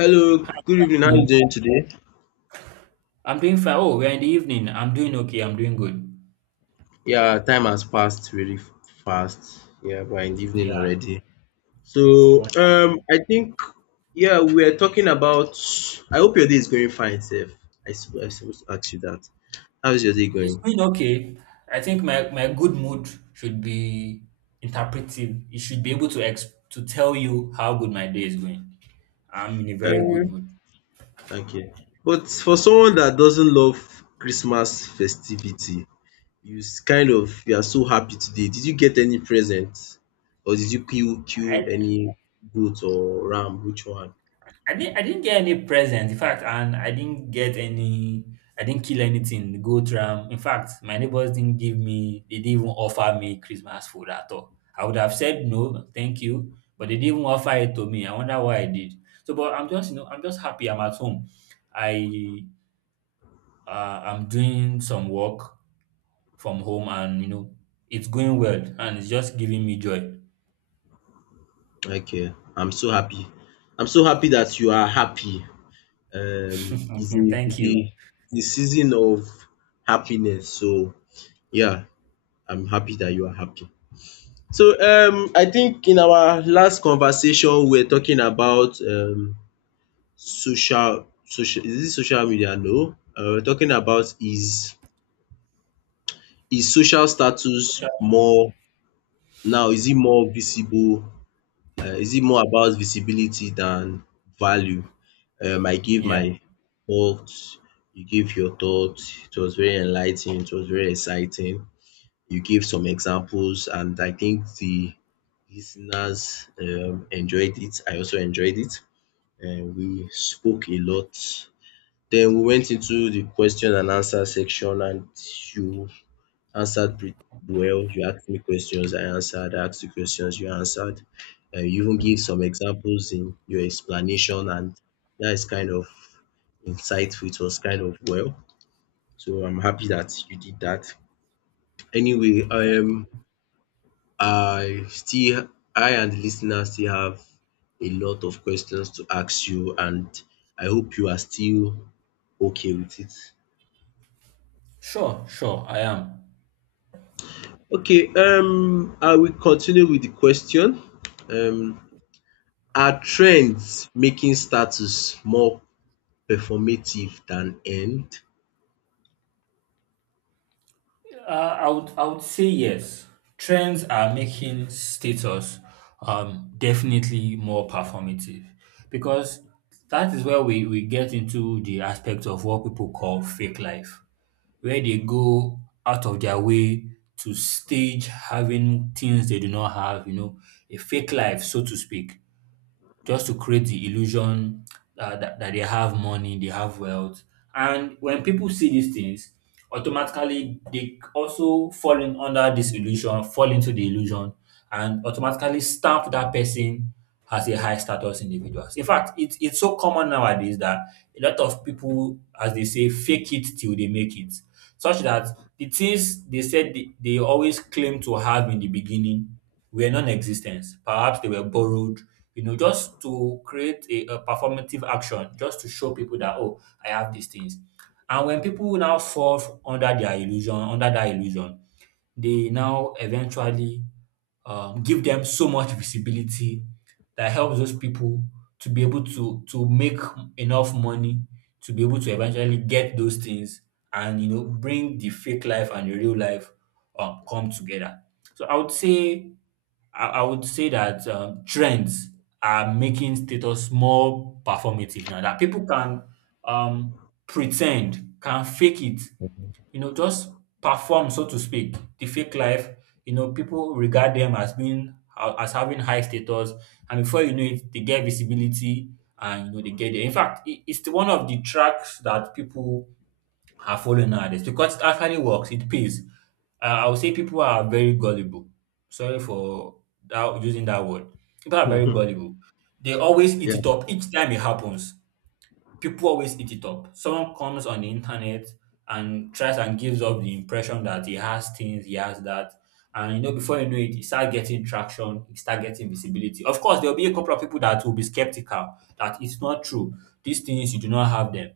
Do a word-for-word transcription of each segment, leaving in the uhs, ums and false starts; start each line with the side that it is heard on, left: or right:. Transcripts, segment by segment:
left: Hello, good evening. How are you
right: No,
left: doing today?
right: I'm doing fine. Oh, we're in the evening. I'm doing okay. I'm doing good.
left: Yeah, time has passed really f- fast. Yeah, we're in the evening
right: Yeah,
left: already. So,
right: wonder-
left: um, I think yeah, we're talking about. I hope your day is going fine, Seth. I sup- I supposed to ask you that. How is your day
right: it's
left: going?
right: going okay. I think my, my good mood should be interpretive. It should be able to ex to tell you how good my day is going. I'm in a very good
left: Um,
right: mood.
left: okay. But for someone that doesn't love Christmas festivity, you s- kind of you are so happy today. Did you get any present, or did you kill kill
right: I
left: any goat or ram? Which one?
right: I didn't I didn't get any present. In fact, and I didn't get any I didn't kill anything, Go ram. In fact, my neighbors didn't give me they didn't even offer me Christmas food at all. I would have said no, thank you, but they didn't even offer it to me. I wonder why I did. So but I'm just you know, I'm just happy I'm at home. I uh, I'm doing some work from home, and you know it's going well, and it's just giving me joy.
left: Okay, I'm so happy. I'm so happy that you are happy. Um, it's a, it's
right: Thank you.
left: a, it's a season of happiness. So yeah, I'm happy that you are happy. So um, I think in our last conversation, we were talking about um, social, social. Is it social media? No, uh, we're talking about is is social status more now? Is it more visible? Uh, is it more about visibility than value? Um, I give
right: Yeah.
left: my thoughts, you give your thoughts. It was very enlightening, it was very exciting. You gave some examples, and I think the listeners um, enjoyed it. I also enjoyed it. And we spoke a lot. Then we went into the question and answer section, and you answered pretty well. You asked me questions, I answered. I asked you questions, you answered. And you even give some examples in your explanation, and that is kind of insightful. It was kind of well. So I'm happy that you did that. Anyway, um, I still, I and the listener still have a lot of questions to ask you, and I hope you are still okay with it.
right: Sure, sure, I am.
left: Okay, um, I will continue with the question. Um, Are trends making status more performative than earned?
right: Uh, I would I would say yes. Trends are making status um, definitely more performative because that is where we, we get into the aspect of what people call fake life, where they go out of their way to stage having things they do not have, you know, a fake life, so to speak, just to create the illusion uh, that, that they have money, they have wealth. And when people see these things, automatically they also fall in under this illusion, fall into the illusion, and automatically stamp that person as a high status individual. In fact, it it's so common nowadays that a lot of people, as they say, fake it till they make it, such that the things they said they, they always claim to have in the beginning were non-existent. Perhaps they were borrowed, you know, just to create a, a performative action, just to show people that, oh, I have these things. And when people now fall under their illusion, under that illusion, they now eventually um, give them so much visibility that helps those people to be able to to make enough money to be able to eventually get those things, and you know bring the fake life and the real life um, come together. So I would say I, I would say that um, trends are making status more performative now that people can um, pretend, can fake it, you know, just perform, so to speak, the fake life. You know, people regard them as being as having high status, and before you know it, they get visibility, and you know they get there. In fact, it, it's the one of the tracks that people are following nowadays because it actually works. It pays. Uh, I would say people are very gullible. Sorry for that using that word. People are very gullible. They always
left: Yeah,
right: eat it up each time it happens. People always eat it up. Someone comes on the internet and tries and gives up the impression that he has things, he has that. And you know, before you know it, he start getting traction, he start getting visibility. Of course, there'll be a couple of people that will be skeptical that it's not true. These things you do not have them.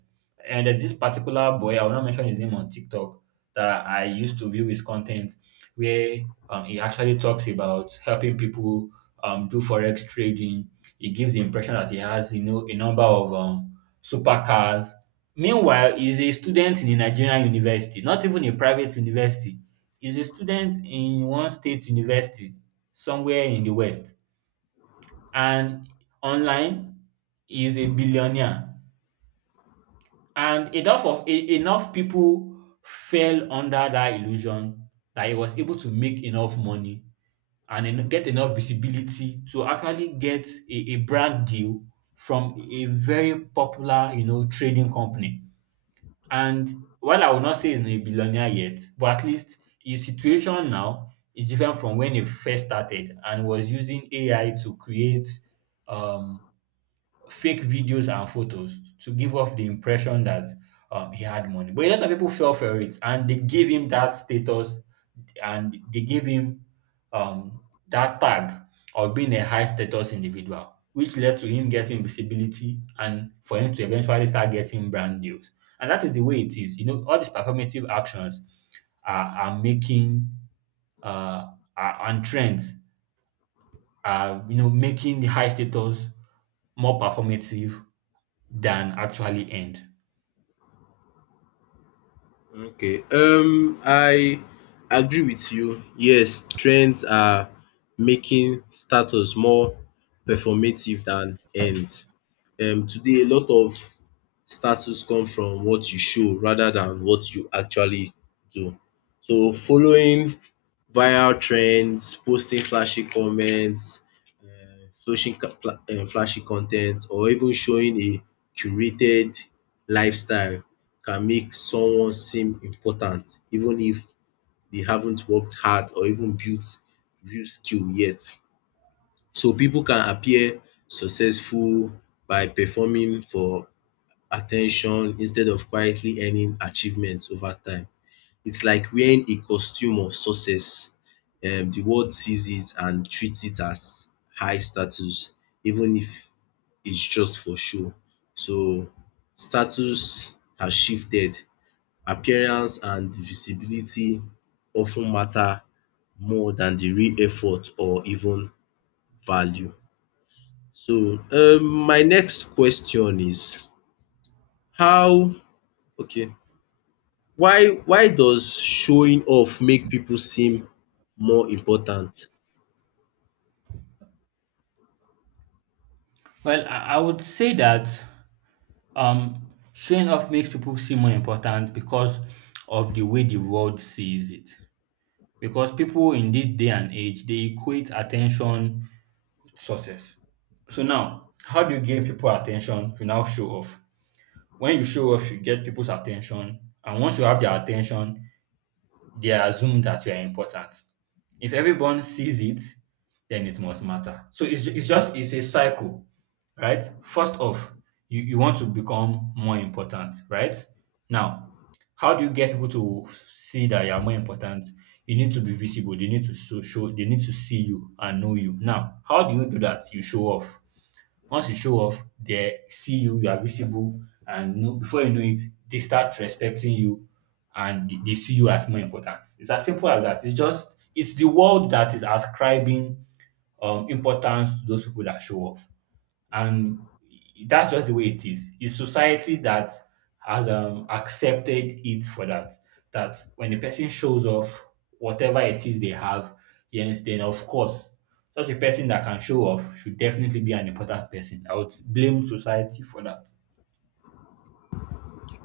right: And there's this particular boy, I will not mention his name, on TikTok, that I used to view his content, where um, he actually talks about helping people um, do forex trading. He gives the impression that he has, you know, a number of um, supercars. Meanwhile, he's a student in a Nigerian university, not even a private university. He's a student in one state university somewhere in the West. And online, he's a billionaire. And enough of e enough people fell under that illusion that he was able to make enough money and en get enough visibility to actually get a a brand deal from a very popular, you know, trading company. And while I would not say he's not a billionaire yet, but at least his situation now is different from when he first started and was using A I to create um fake videos and photos to give off the impression that um, he had money. But a lot of people fell for it, and they gave him that status, and they gave him um, that tag of being a high status individual, which led to him getting visibility and for him to eventually start getting brand deals. And that is the way it is. You know, all these performative actions are, are making uh, are, and trends are, you know, making the high status more performative than actually end?
left: okay. Um, I agree with you. Yes, trends are making status more performative than earned. Um, today a lot of status come from what you show rather than what you actually do. So following viral trends, posting flashy comments, social ca- um, flashy content, or even showing a curated lifestyle can make someone seem important even if they haven't worked hard or even built real skill yet. So people can appear successful by performing for attention instead of quietly earning achievements over time. It's like wearing a costume of success. Um, the world sees it and treats it as high status, even if it's just for show. So status has shifted. Appearance and visibility often matter more than the real effort or even value. So um my next question is how, okay, why why does showing off make people seem more important?
right: Well, I I would say that um, showing off makes people seem more important because of the way the world sees it. Because people in this day and age, they equate attention to success. So now, how do you gain people attention? You now show off. When you show off, you get people's attention, and once you have their attention, they assume that you are important. If everyone sees it, then it must matter. So it's, it's just it's a cycle. Right? First off, you, you want to become more important, right? Now, how do you get people to see that you are more important? You need to be visible. They need to so show. They need to see you and know you. Now, how do you do that? You show off. Once you show off, they see you. You are visible, and know, before you know it, they start respecting you, and they they see you as more important. It's as simple as that. It's just it's the world that is ascribing um importance to those people that show off, and that's just the way it is. It's society that has um, accepted it for that. That when a person shows off whatever it is they have, yes, then of course, such a person that can show off should definitely be an important person. I would blame society for that.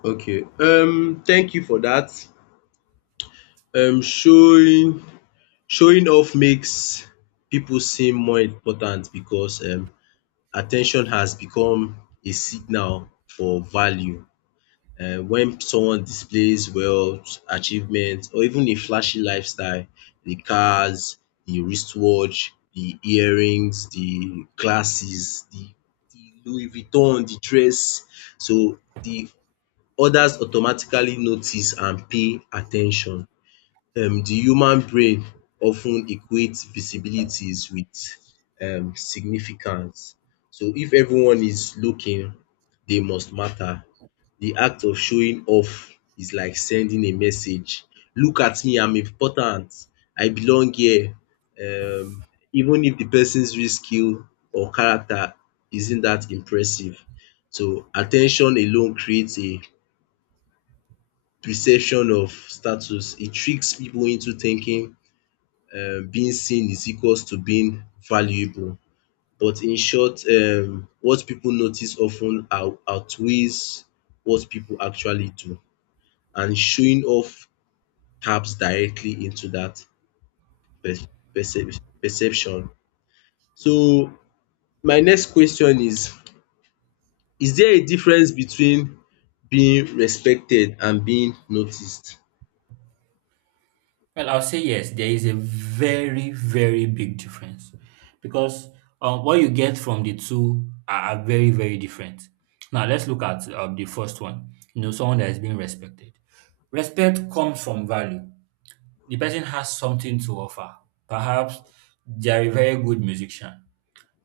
left: Okay, um thank you for that. um Showing showing off makes people seem more important because um at has become a signal for value um when someone displays wealth, achievement or even a flashy lifestyle, the cars, the wristwatch, the earrings, the glasses, the the Louis Vuitton, the dress. So the others automatically notice and pay attention. Um the human brain often equates visibilities with um significance. So if everyone is looking, they must matter. The act of showing off is like sending a message. Look at me, I'm important. I belong here. Um Even if the person's real skill or character isn't that impressive. So attention alone creates a perception of status. It tricks people into thinking um being seen is equals to being valuable. But in short, um what people notice often out outweighs what people actually do, and showing off taps directly into that perce percep perception. So my next question is, is there a difference between being respected and being noticed?
right: Well, I'll say yes, there is a very, very big difference because um, what you get from the two are, are very, very different. Now, let's look at um, the first one. You know, someone that is being respected. Respect comes from value. The person has something to offer. Perhaps they are a very good musician.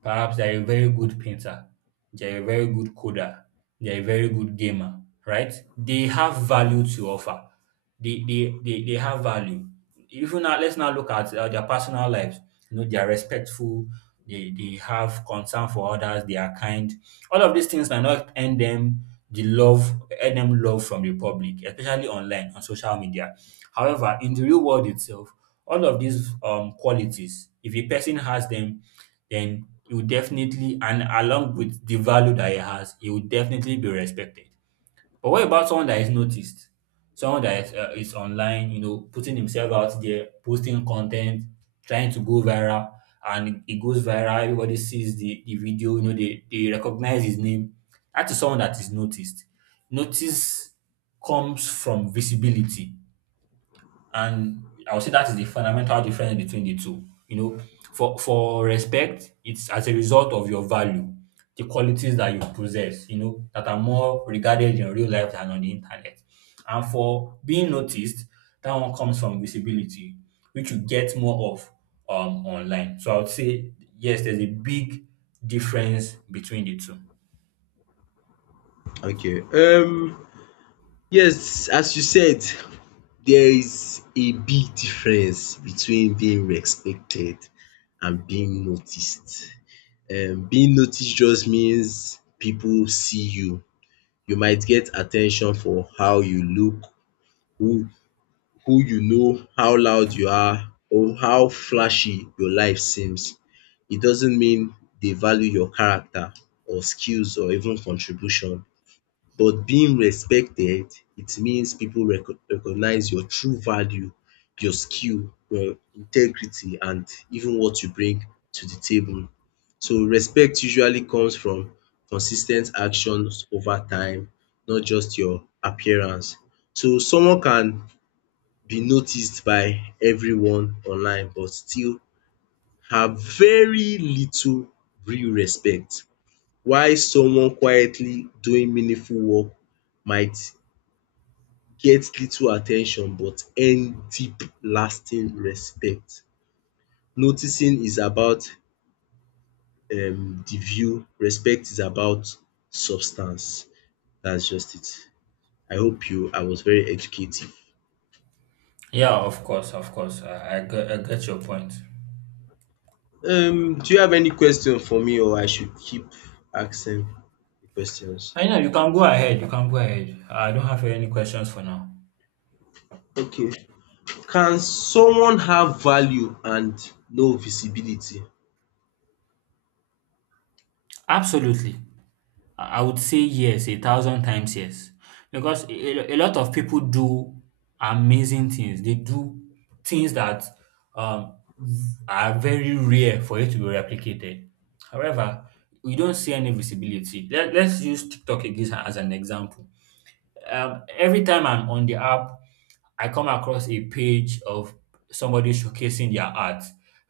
right: Perhaps they're a very good painter, they're a very good coder, they're a very good gamer, right? They have value to offer. They they they, they have value. Even now, let's now look at uh, their personal lives. You know, they are respectful. They, they have concern for others. They are kind. All of these things might not earn them the love, earn them love from the public, especially online on social media. However, in the real world itself, all of these um, qualities, if a person has them, then it will definitely, and along with the value that he has, it will definitely be respected. But what about someone that is noticed? Someone that is, uh, is online, you know, putting himself out there, posting content, trying to go viral, and it goes viral. Everybody sees the, the video, you know, they, they recognize his name. That is someone that is noticed. Notice comes from visibility, and I would say that is the fundamental difference between the two. You know, for for respect, it's as a result of your value, the qualities that you possess, you know, that are more regarded in real life than on the internet. And for being noticed, that one comes from visibility, which you get more of um online. So I would say yes, there's a big difference between the two.
left: Okay. um Yes, as you said, there is a big difference between being respected and being noticed. Um being noticed just means people see you. You might get attention for how you look, who who you know, how loud you are or how flashy your life seems. It doesn't mean they value your character or skills or even contribution. But being respected, it means pipu recognize your true value, your skill, your integrity and even what you bring to the table. So respect usually comes from consis ten t actions over time, not just your appearance. So someone can be noticed by everyone online but still have very little real respect, while someone quietly doing meaningful work might gets little attention but earn deep lasting respect. Noticing is about um the view, respect is about substance. That's just it. I hope you I was very educative.
right: Yeah, of course, of course. I, I, get, I get your point.
left: Um do you have any question for me or I should keep asking the questions?
right: I know you can go ahead. You can go ahead. I don't have any questions for now.
left: Okay. Can someone have value and no visibility?
right: Absolutely. I I would say yes, a thousand times yes. Because a, a a lot of people do amazing things. They do things that um, are very rare for it to be replicated. However, we don't see any visibility. Let, let's use TikTok again as an example. Um, every time I'm on the app, I come across a page of somebody showcasing their art,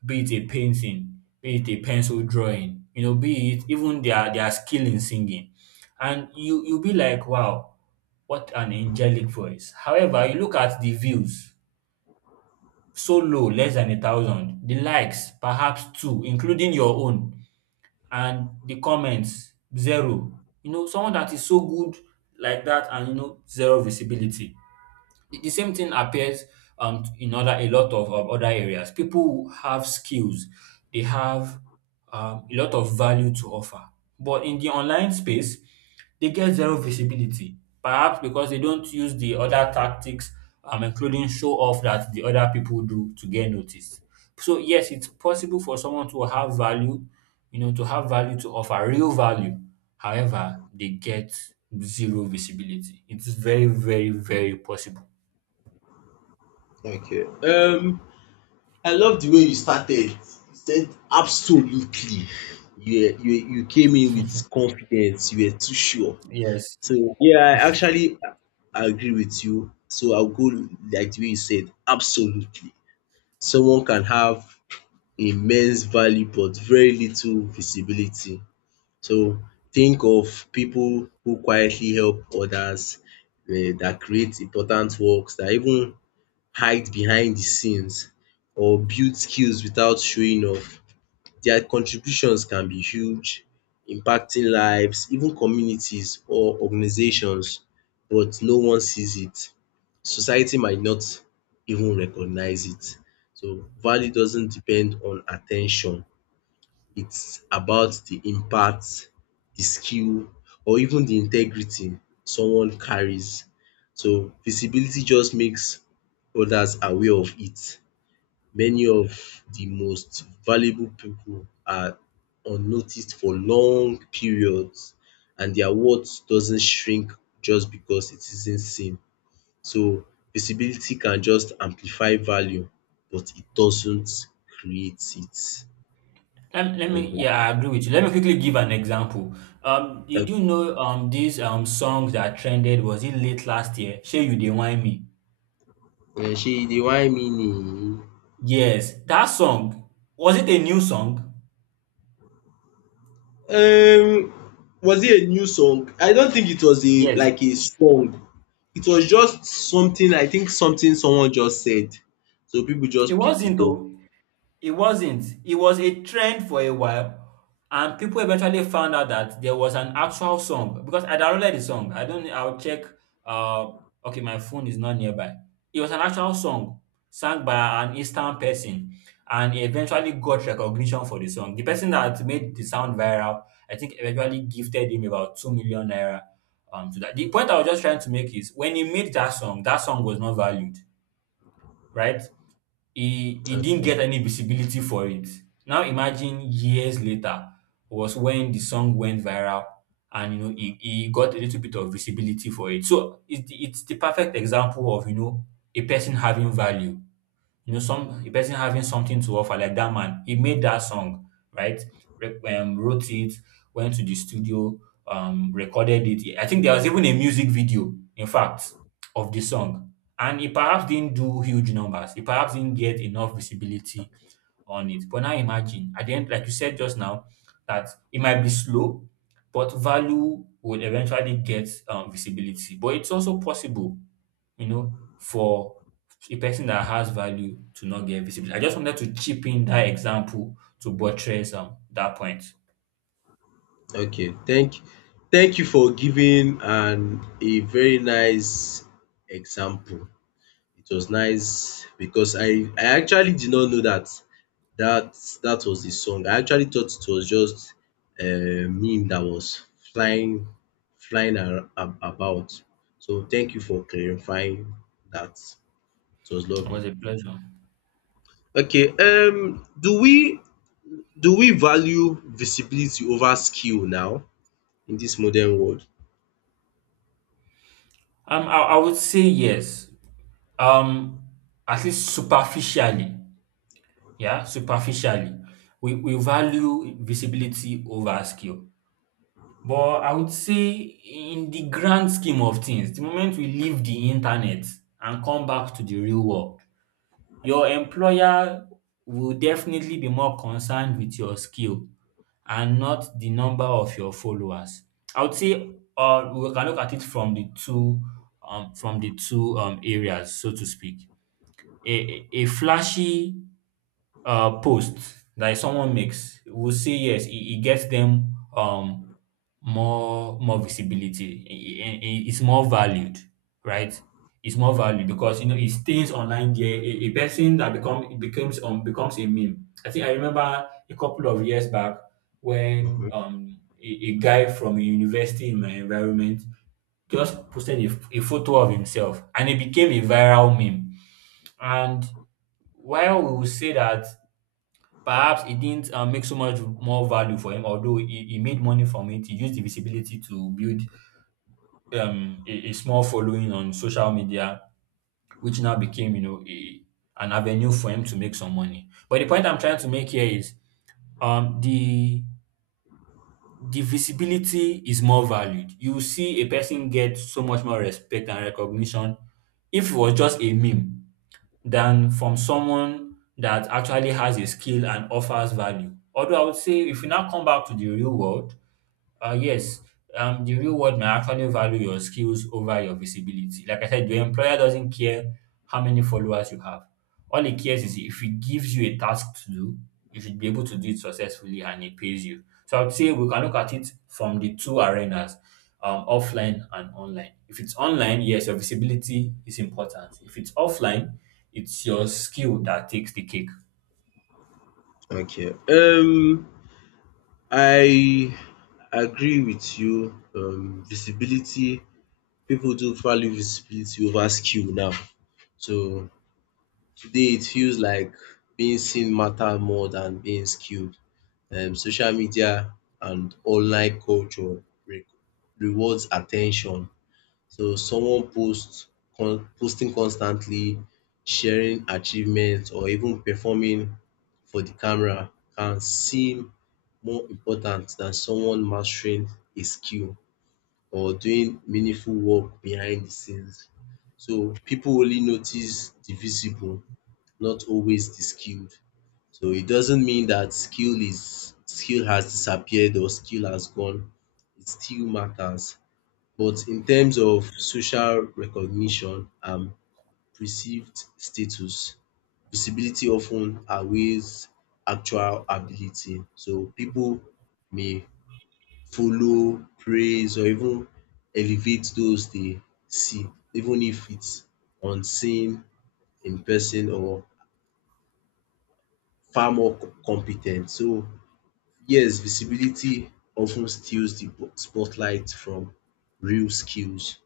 right: be it a painting, be it a pencil drawing, you know, be it even their their skill in singing, and you you'll be like, wow, what an angelic voice. However, you look at the views, so low, less than a thousand, the likes, perhaps two, including your own, and the comments, zero. You know, someone that is so good like that, and you know, zero visibility. The the same thing appears um, in other, a lot of of other areas. People who have skills, they have um, a lot of value to offer, but in the online space, they get zero visibility. Perhaps because they don't use the other tactics, um, including show off, that the other people do to get noticed. So yes, it's possible for someone to have value, you know, to have value to offer real value. However, they get zero visibility. It's very, very, very possible.
left: Okay. Um I love the way you started. You said absolutely. You you you came in with confidence. You were too sure.
right: Yes.
left: So yeah, I actually a- agree with you. So I'll go like the way you said, absolutely. Someone can have immense value but very little visibility. So think of people who quietly help others, eh, that create important works, that even hide behind the scenes or build skills without showing off. Their contributions can be huge, impacting lives, even communities or organizations, but no one sees it. Society might not even recognize it. So value doesn't depend on attention. It's about the impact, the skill or even the integrity someone carries. So visibility just makes others aware of it. Many of the most valuable people are unnoticed for long periods and their worth doesn't shrink just because it isn't seen. So visibility can just amplify value but it doesn't create it.
right: Let, let me,
left: Mhm.
right: yeah, I agree with you. Let me quickly give an example. Um, did you do know um this um song that trended, was it late last year? Shey You Dey Whine Me.
left: um she the whine me.
right: Yes, that song, was it a new song?
left: Um, was it a new song? I don't think it was a
right: Yes,
left: like a song. It was just something, I think something someone just said. So people
right: it
left: just picked it
right: wasn't
left: up.
right: though. It wasn't. It was a trend for a while, and people eventually found out that there was an actual song because I downloaded the song. I don't. I'll check. Uh, okay, my phone is not nearby. It was an actual song sung by an Eastern person, and he eventually got recognition for the song. The person that made the sound viral, I think, eventually gifted him about two million naira. Um, to that. The point I was just trying to make is when he made that song, that song was not valued, right? he he didn't
left: Okay.
right: get any visibility for it. Now imagine years later was when the song went viral, and you know he, he got a little bit of visibility for it. So it's the, it's the perfect example of, you know, a person having value, you know, some a person having something to offer. Like that man, he made that song, right? Re- um, wrote it, went to the studio, um, recorded it. I think there was even a music video, in fact, of the song. And he perhaps didn't do huge numbers. He perhaps didn't get enough visibility on it. But now imagine, at the end, like you said just now, that it might be slow, but value would eventually get um, visibility. But it's also possible, you know, for a person that has value to not get visibility. I just wanted to chip in that example to buttress um that point.
left: Okay, thank thank you for giving an a very nice example. It was nice because I I actually did not know that that that was the song. I actually thought it was just a meme that was flying flying ar- ab- about. So thank you for clarifying that. It was
right: It
left: lovely.
right: was a pleasure.
left: Okay, um do we do we value visibility over skill now in this modern world?
right: Um, I, I would say yes. Um, at least superficially, yeah, superficially, we, we value visibility over skill. But I would say, in the grand scheme of things, the moment we leave the internet and come back to the real world, your employer will definitely be more concerned with your skill and not the number of your followers. I would say, or we can look at it from the two um from the two um areas, so to speak. A a a flashy uh, posts that someone makes, will say yes, it, it gets them um more more visibility. It it it's more valued, right? It's more valued because, you know, it stays online there. A, a person that become it becomes um becomes a meme. I think I remember a couple of years back when
left: Mhm.
right: um a, a guy from a university in my environment just posted a, a photo of himself, and it became a viral meme. And while we will say that perhaps it didn't um, make so much more value for him, although he, he made money from it. He used the visibility to build um, a, a small following on social media, which now became, you know, a, an avenue for him to make some money. But the point I'm trying to make here is, um, the the visibility is more valued. You see a person get so much more respect and recognition if it was just a meme than from someone that actually has a skill and offers value. Although I would say if we now come back to the real world, uh, yes, um, the real world may actually value your skills over your visibility. Like I said, your employer doesn't care how many followers you have. All he cares is if he gives you a task to do, you should be able to do it successfully and he pays you. So I would say we can look at it from the two arenas, um, offline and online. If it's online, yes, your visibility is important. If it's offline, it's your skill that takes the cake.
left: Okay. Um I agree with you. Um visibility, people do value visibility over skill now. So today it feels like being seen matter more than being skilled. Um, social media and online culture re- rewards attention. So someone posts con- posting constantly, sharing achievements or even performing for the camera can seem more important than someone mastering a skill or doing meaningful work behind the scenes. So people only notice the visible, not always the skilled. So it doesn't mean that skill is skill has disappeared or skill has gone. It still matters. But in terms of social recognition and perceived status, visibility often outweighs actual ability. So people may follow, praise or even elevate those they see, even if it's unseen, in person or far more compe ten. So yes, visibility often steals the bo- spotlight from real skills.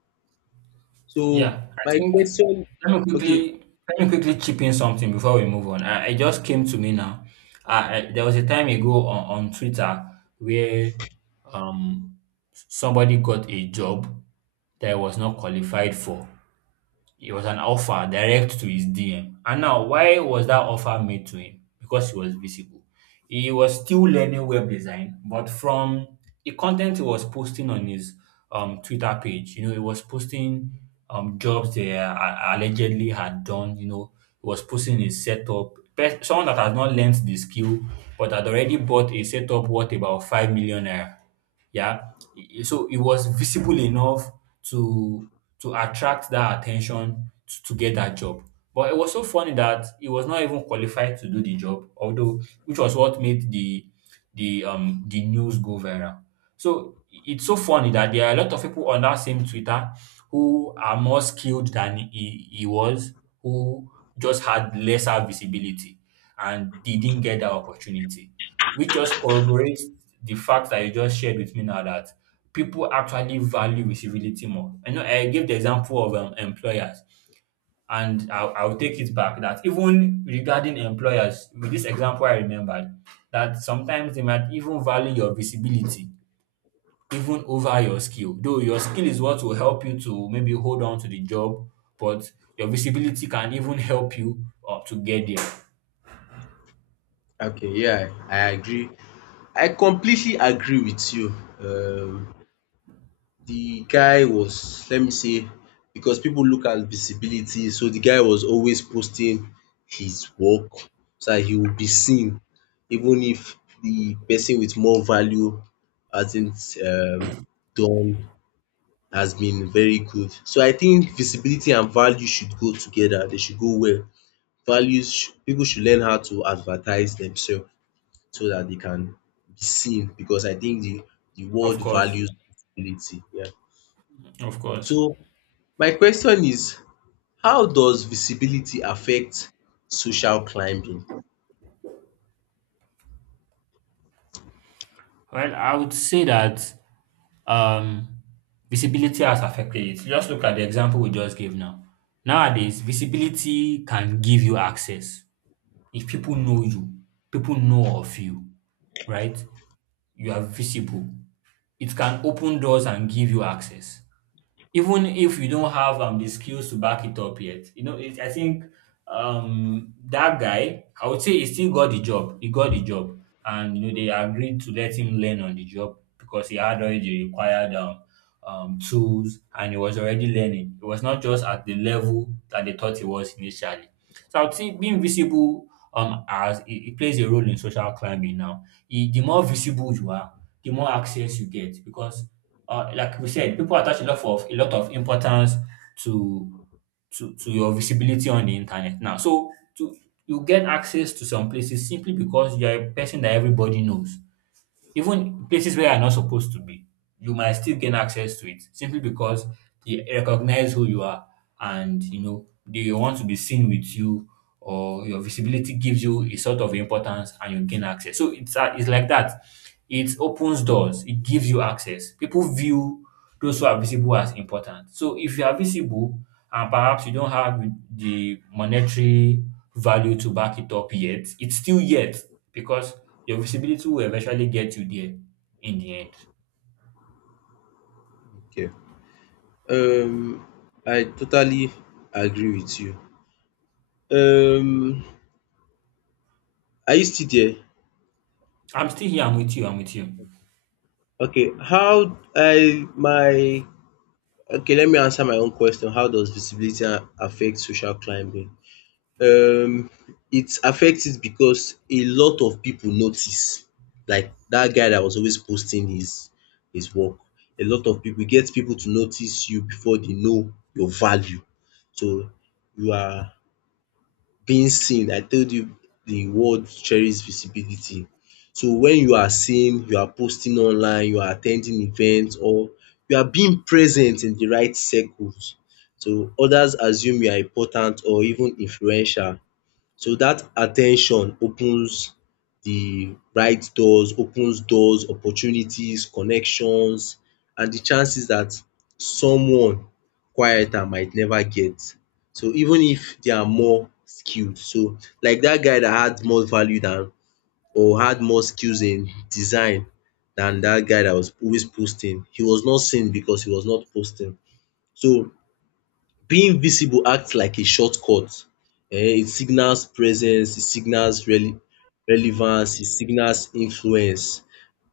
left: So
right: Yeah, I
left: my
right: think,
left: question,
right: let me
left: okay,
right: quickly let me quickly chip in something before we move on. I, it just came to me now. I, I, there was a time ago on, on Twitter where um somebody got a job that I was not qualified for. It was an offer direct to his D M. And now, why was that offer made to him? Because he was visible. He was still learning web design, but from the content he was posting on his um, Twitter page, you know, he was posting um, jobs they uh, allegedly had done, you know, he was posting his setup. Pe- Someone that has not learned the skill but had already bought a setup worth about five million naira. Yeah. I- So it was visible enough to to attract that attention to, to get that job. But it was so funny that he was not even qualified to do the job, although which was what made the the um the news go viral. So i- it's so funny that there are a lot of people on that same Twitter who are more skilled than he, he was, who just had lesser visibility, and they didn't get that opportunity, which just corroborates the fact that you just shared with me now that people actually value visibility more. I know I gave the example of um, employers, and I'll, I'll take it back that even regarding employers, with this example I remembered, that sometimes they might even value your visibility even over your skill. Though your skill is what will help you to maybe hold on to the job, but your visibility can even help you uh, to get there.
left: okay, yeah, I agree, I completely agree with you. um The guy was, let me say, because people look at visibility, so the guy was always posting his work so that he would be seen, even if the person with more value hasn't um done, has been very good. So I think visibility and value should go together, they should go well. Values sh- people should learn how to advertise themselves so that they can be seen because I think the the
right: Of
left: world
right: course,
left: values visibility. Yeah.
right: of course.
left: So my question is, how does visibility affect social climbing?
right: Well, I would say that, Um, visibility has affected it. Just look at the example we just gave now. Nowadays, visibility can give you access. If people know you, people know of you, right? You are visible. It can open doors and give you access even if you don't have um, the skills to back it up yet. You know, it, I think, um, that guy, I would say he still got the job. He got the job, and you know they agreed to let him learn on the job because he had already the required um, um, tools, and he was already learning. It was not just at the level that they thought it was initially. So I would say being visible um as it, it plays a role in social climbing now. E- the more visible you are, the more access you get because, uh, like we said, people attach a lot of a lot of importance to to to your visibility on the internet now. So to you get access to some places simply because you are a person that everybody knows. Even places where you're not supposed to be, you might still gain access to it simply because they recognize who you are, and you know they want to be seen with you, or your visibility gives you a sort of importance and you gain access. So it's uh, it's like that. It opens doors, it gives you access, people view those who are visible as important. So if you are visible and perhaps you don't have the monetary value to back it up yet, it's still yet because your visibility will eventually get you there in the end.
left: Okay, um I totally agree with you. Um are you still there?
right: I'm still here, I'm with you, I'm with you.
left: Okay, how I my okay let me answer my own question. How does visibility a- affect social climbing? um it affects it because a lot of people notice, like that guy that was always posting his his work. A lot of people get people to notice you before they know your value. So you are being seen. I told you the world cherishes visibility. So when you are seen, you are posting online, you are attending events, or you are being present in the right circles, so others assume you are important or even influential. So that attention opens the right doors, opens doors, opportunities, connections and the chances that someone quieter might never get. So even if they are more skilled. So like that guy that had more value than or had more skills in design than that guy that was always posting. He was not seen because he was not posting. So being visible acts like a shortcut, um it signals presence, it signals rele- relevance, it signals influence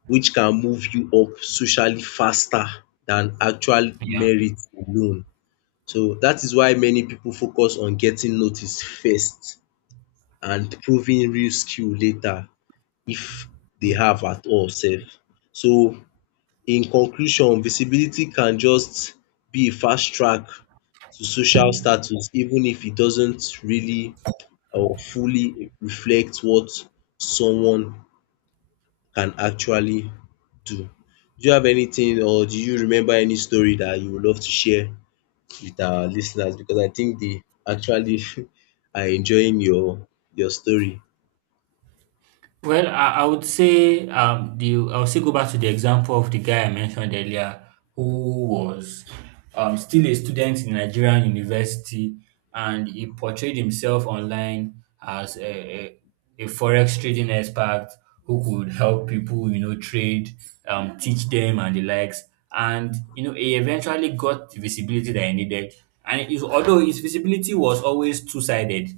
left: which can move you up socially faster than actual
right: Yeah.
left: merit alone. So dat is why many pipu focus on getting noticed first and proving real skill later if dey have at all sef. So in conclusion, visibility can just be a fast track to social status, even if it doesn't really or fully reflect what someone can actually do. Do you have anything or do you remember any story that you would love to share with our listeners? Because I think they actually are enjoying your your story.
right: Well, I, I would say um the, I'll still go back to the example of the guy I mentioned earlier who was um still a student in Nigerian university, and he portrayed himself online as a, a, a forex trading expert who could help people, you know, trade, um, teach them and the likes. And you know, he eventually got the visibility that he needed. And it, although his visibility was always two-sided,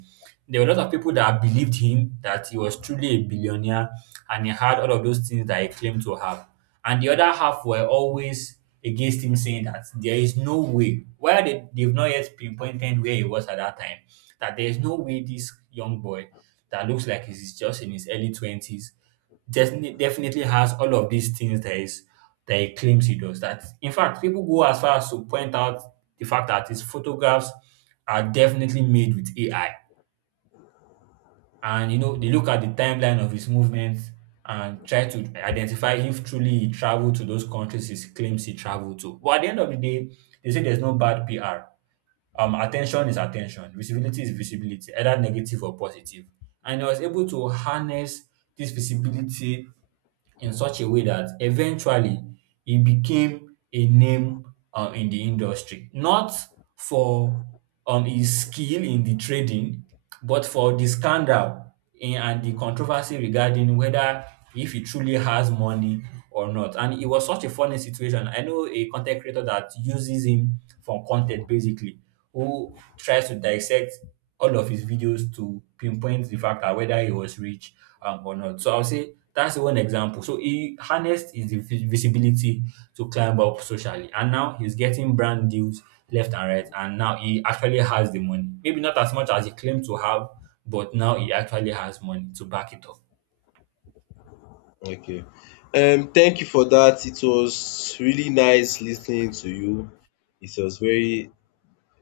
right: there were a lot of people that believed him that he was truly a billionaire and he had all of those things that he claimed to have. And the other half were always against him, saying that there is no way, where they, they've not yet pinpointed where he was at that time, that there is no way this young boy that looks like he's just in his early twenties definitely definitely has all of these things that is that he claims he does. That in fact, people go as far as to point out the fact that his photographs are definitely made with A I, and you know they look at the timeline of his movements and try to identify if truly he traveled to those countries he claims he traveled to. But at the end of the day, they say there's no bad P R. Um, attention is attention, visibility is visibility, either negative or positive. And he was able to harness this visibility in such a way that eventually he became a name um, in the industry, not for um, his skill in the trading, but for the scandal in, and the controversy regarding whether if he truly has money or not. And it was such a funny situation. I know a content creator that uses him for content basically, who tries to dissect all of his videos to pinpoint the fact that whether he was rich um, or not. So I'll say that's one example. So he harnessed his vi- visibility to climb up socially, and now he's getting brand deals left and right. And now he actually has the money. Maybe not as much as he claimed to have, but now he actually has money to back it up.
left: Okay. Um, thank you for that. It was really nice listening to you. It was very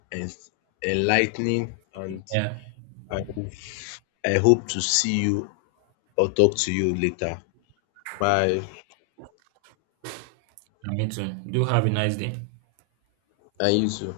left: ens- enlightening, and
right: Yeah,
left: I, I hope to see you or talk to you later. Bye.
right: me too. Do have a nice day.
left: And you too.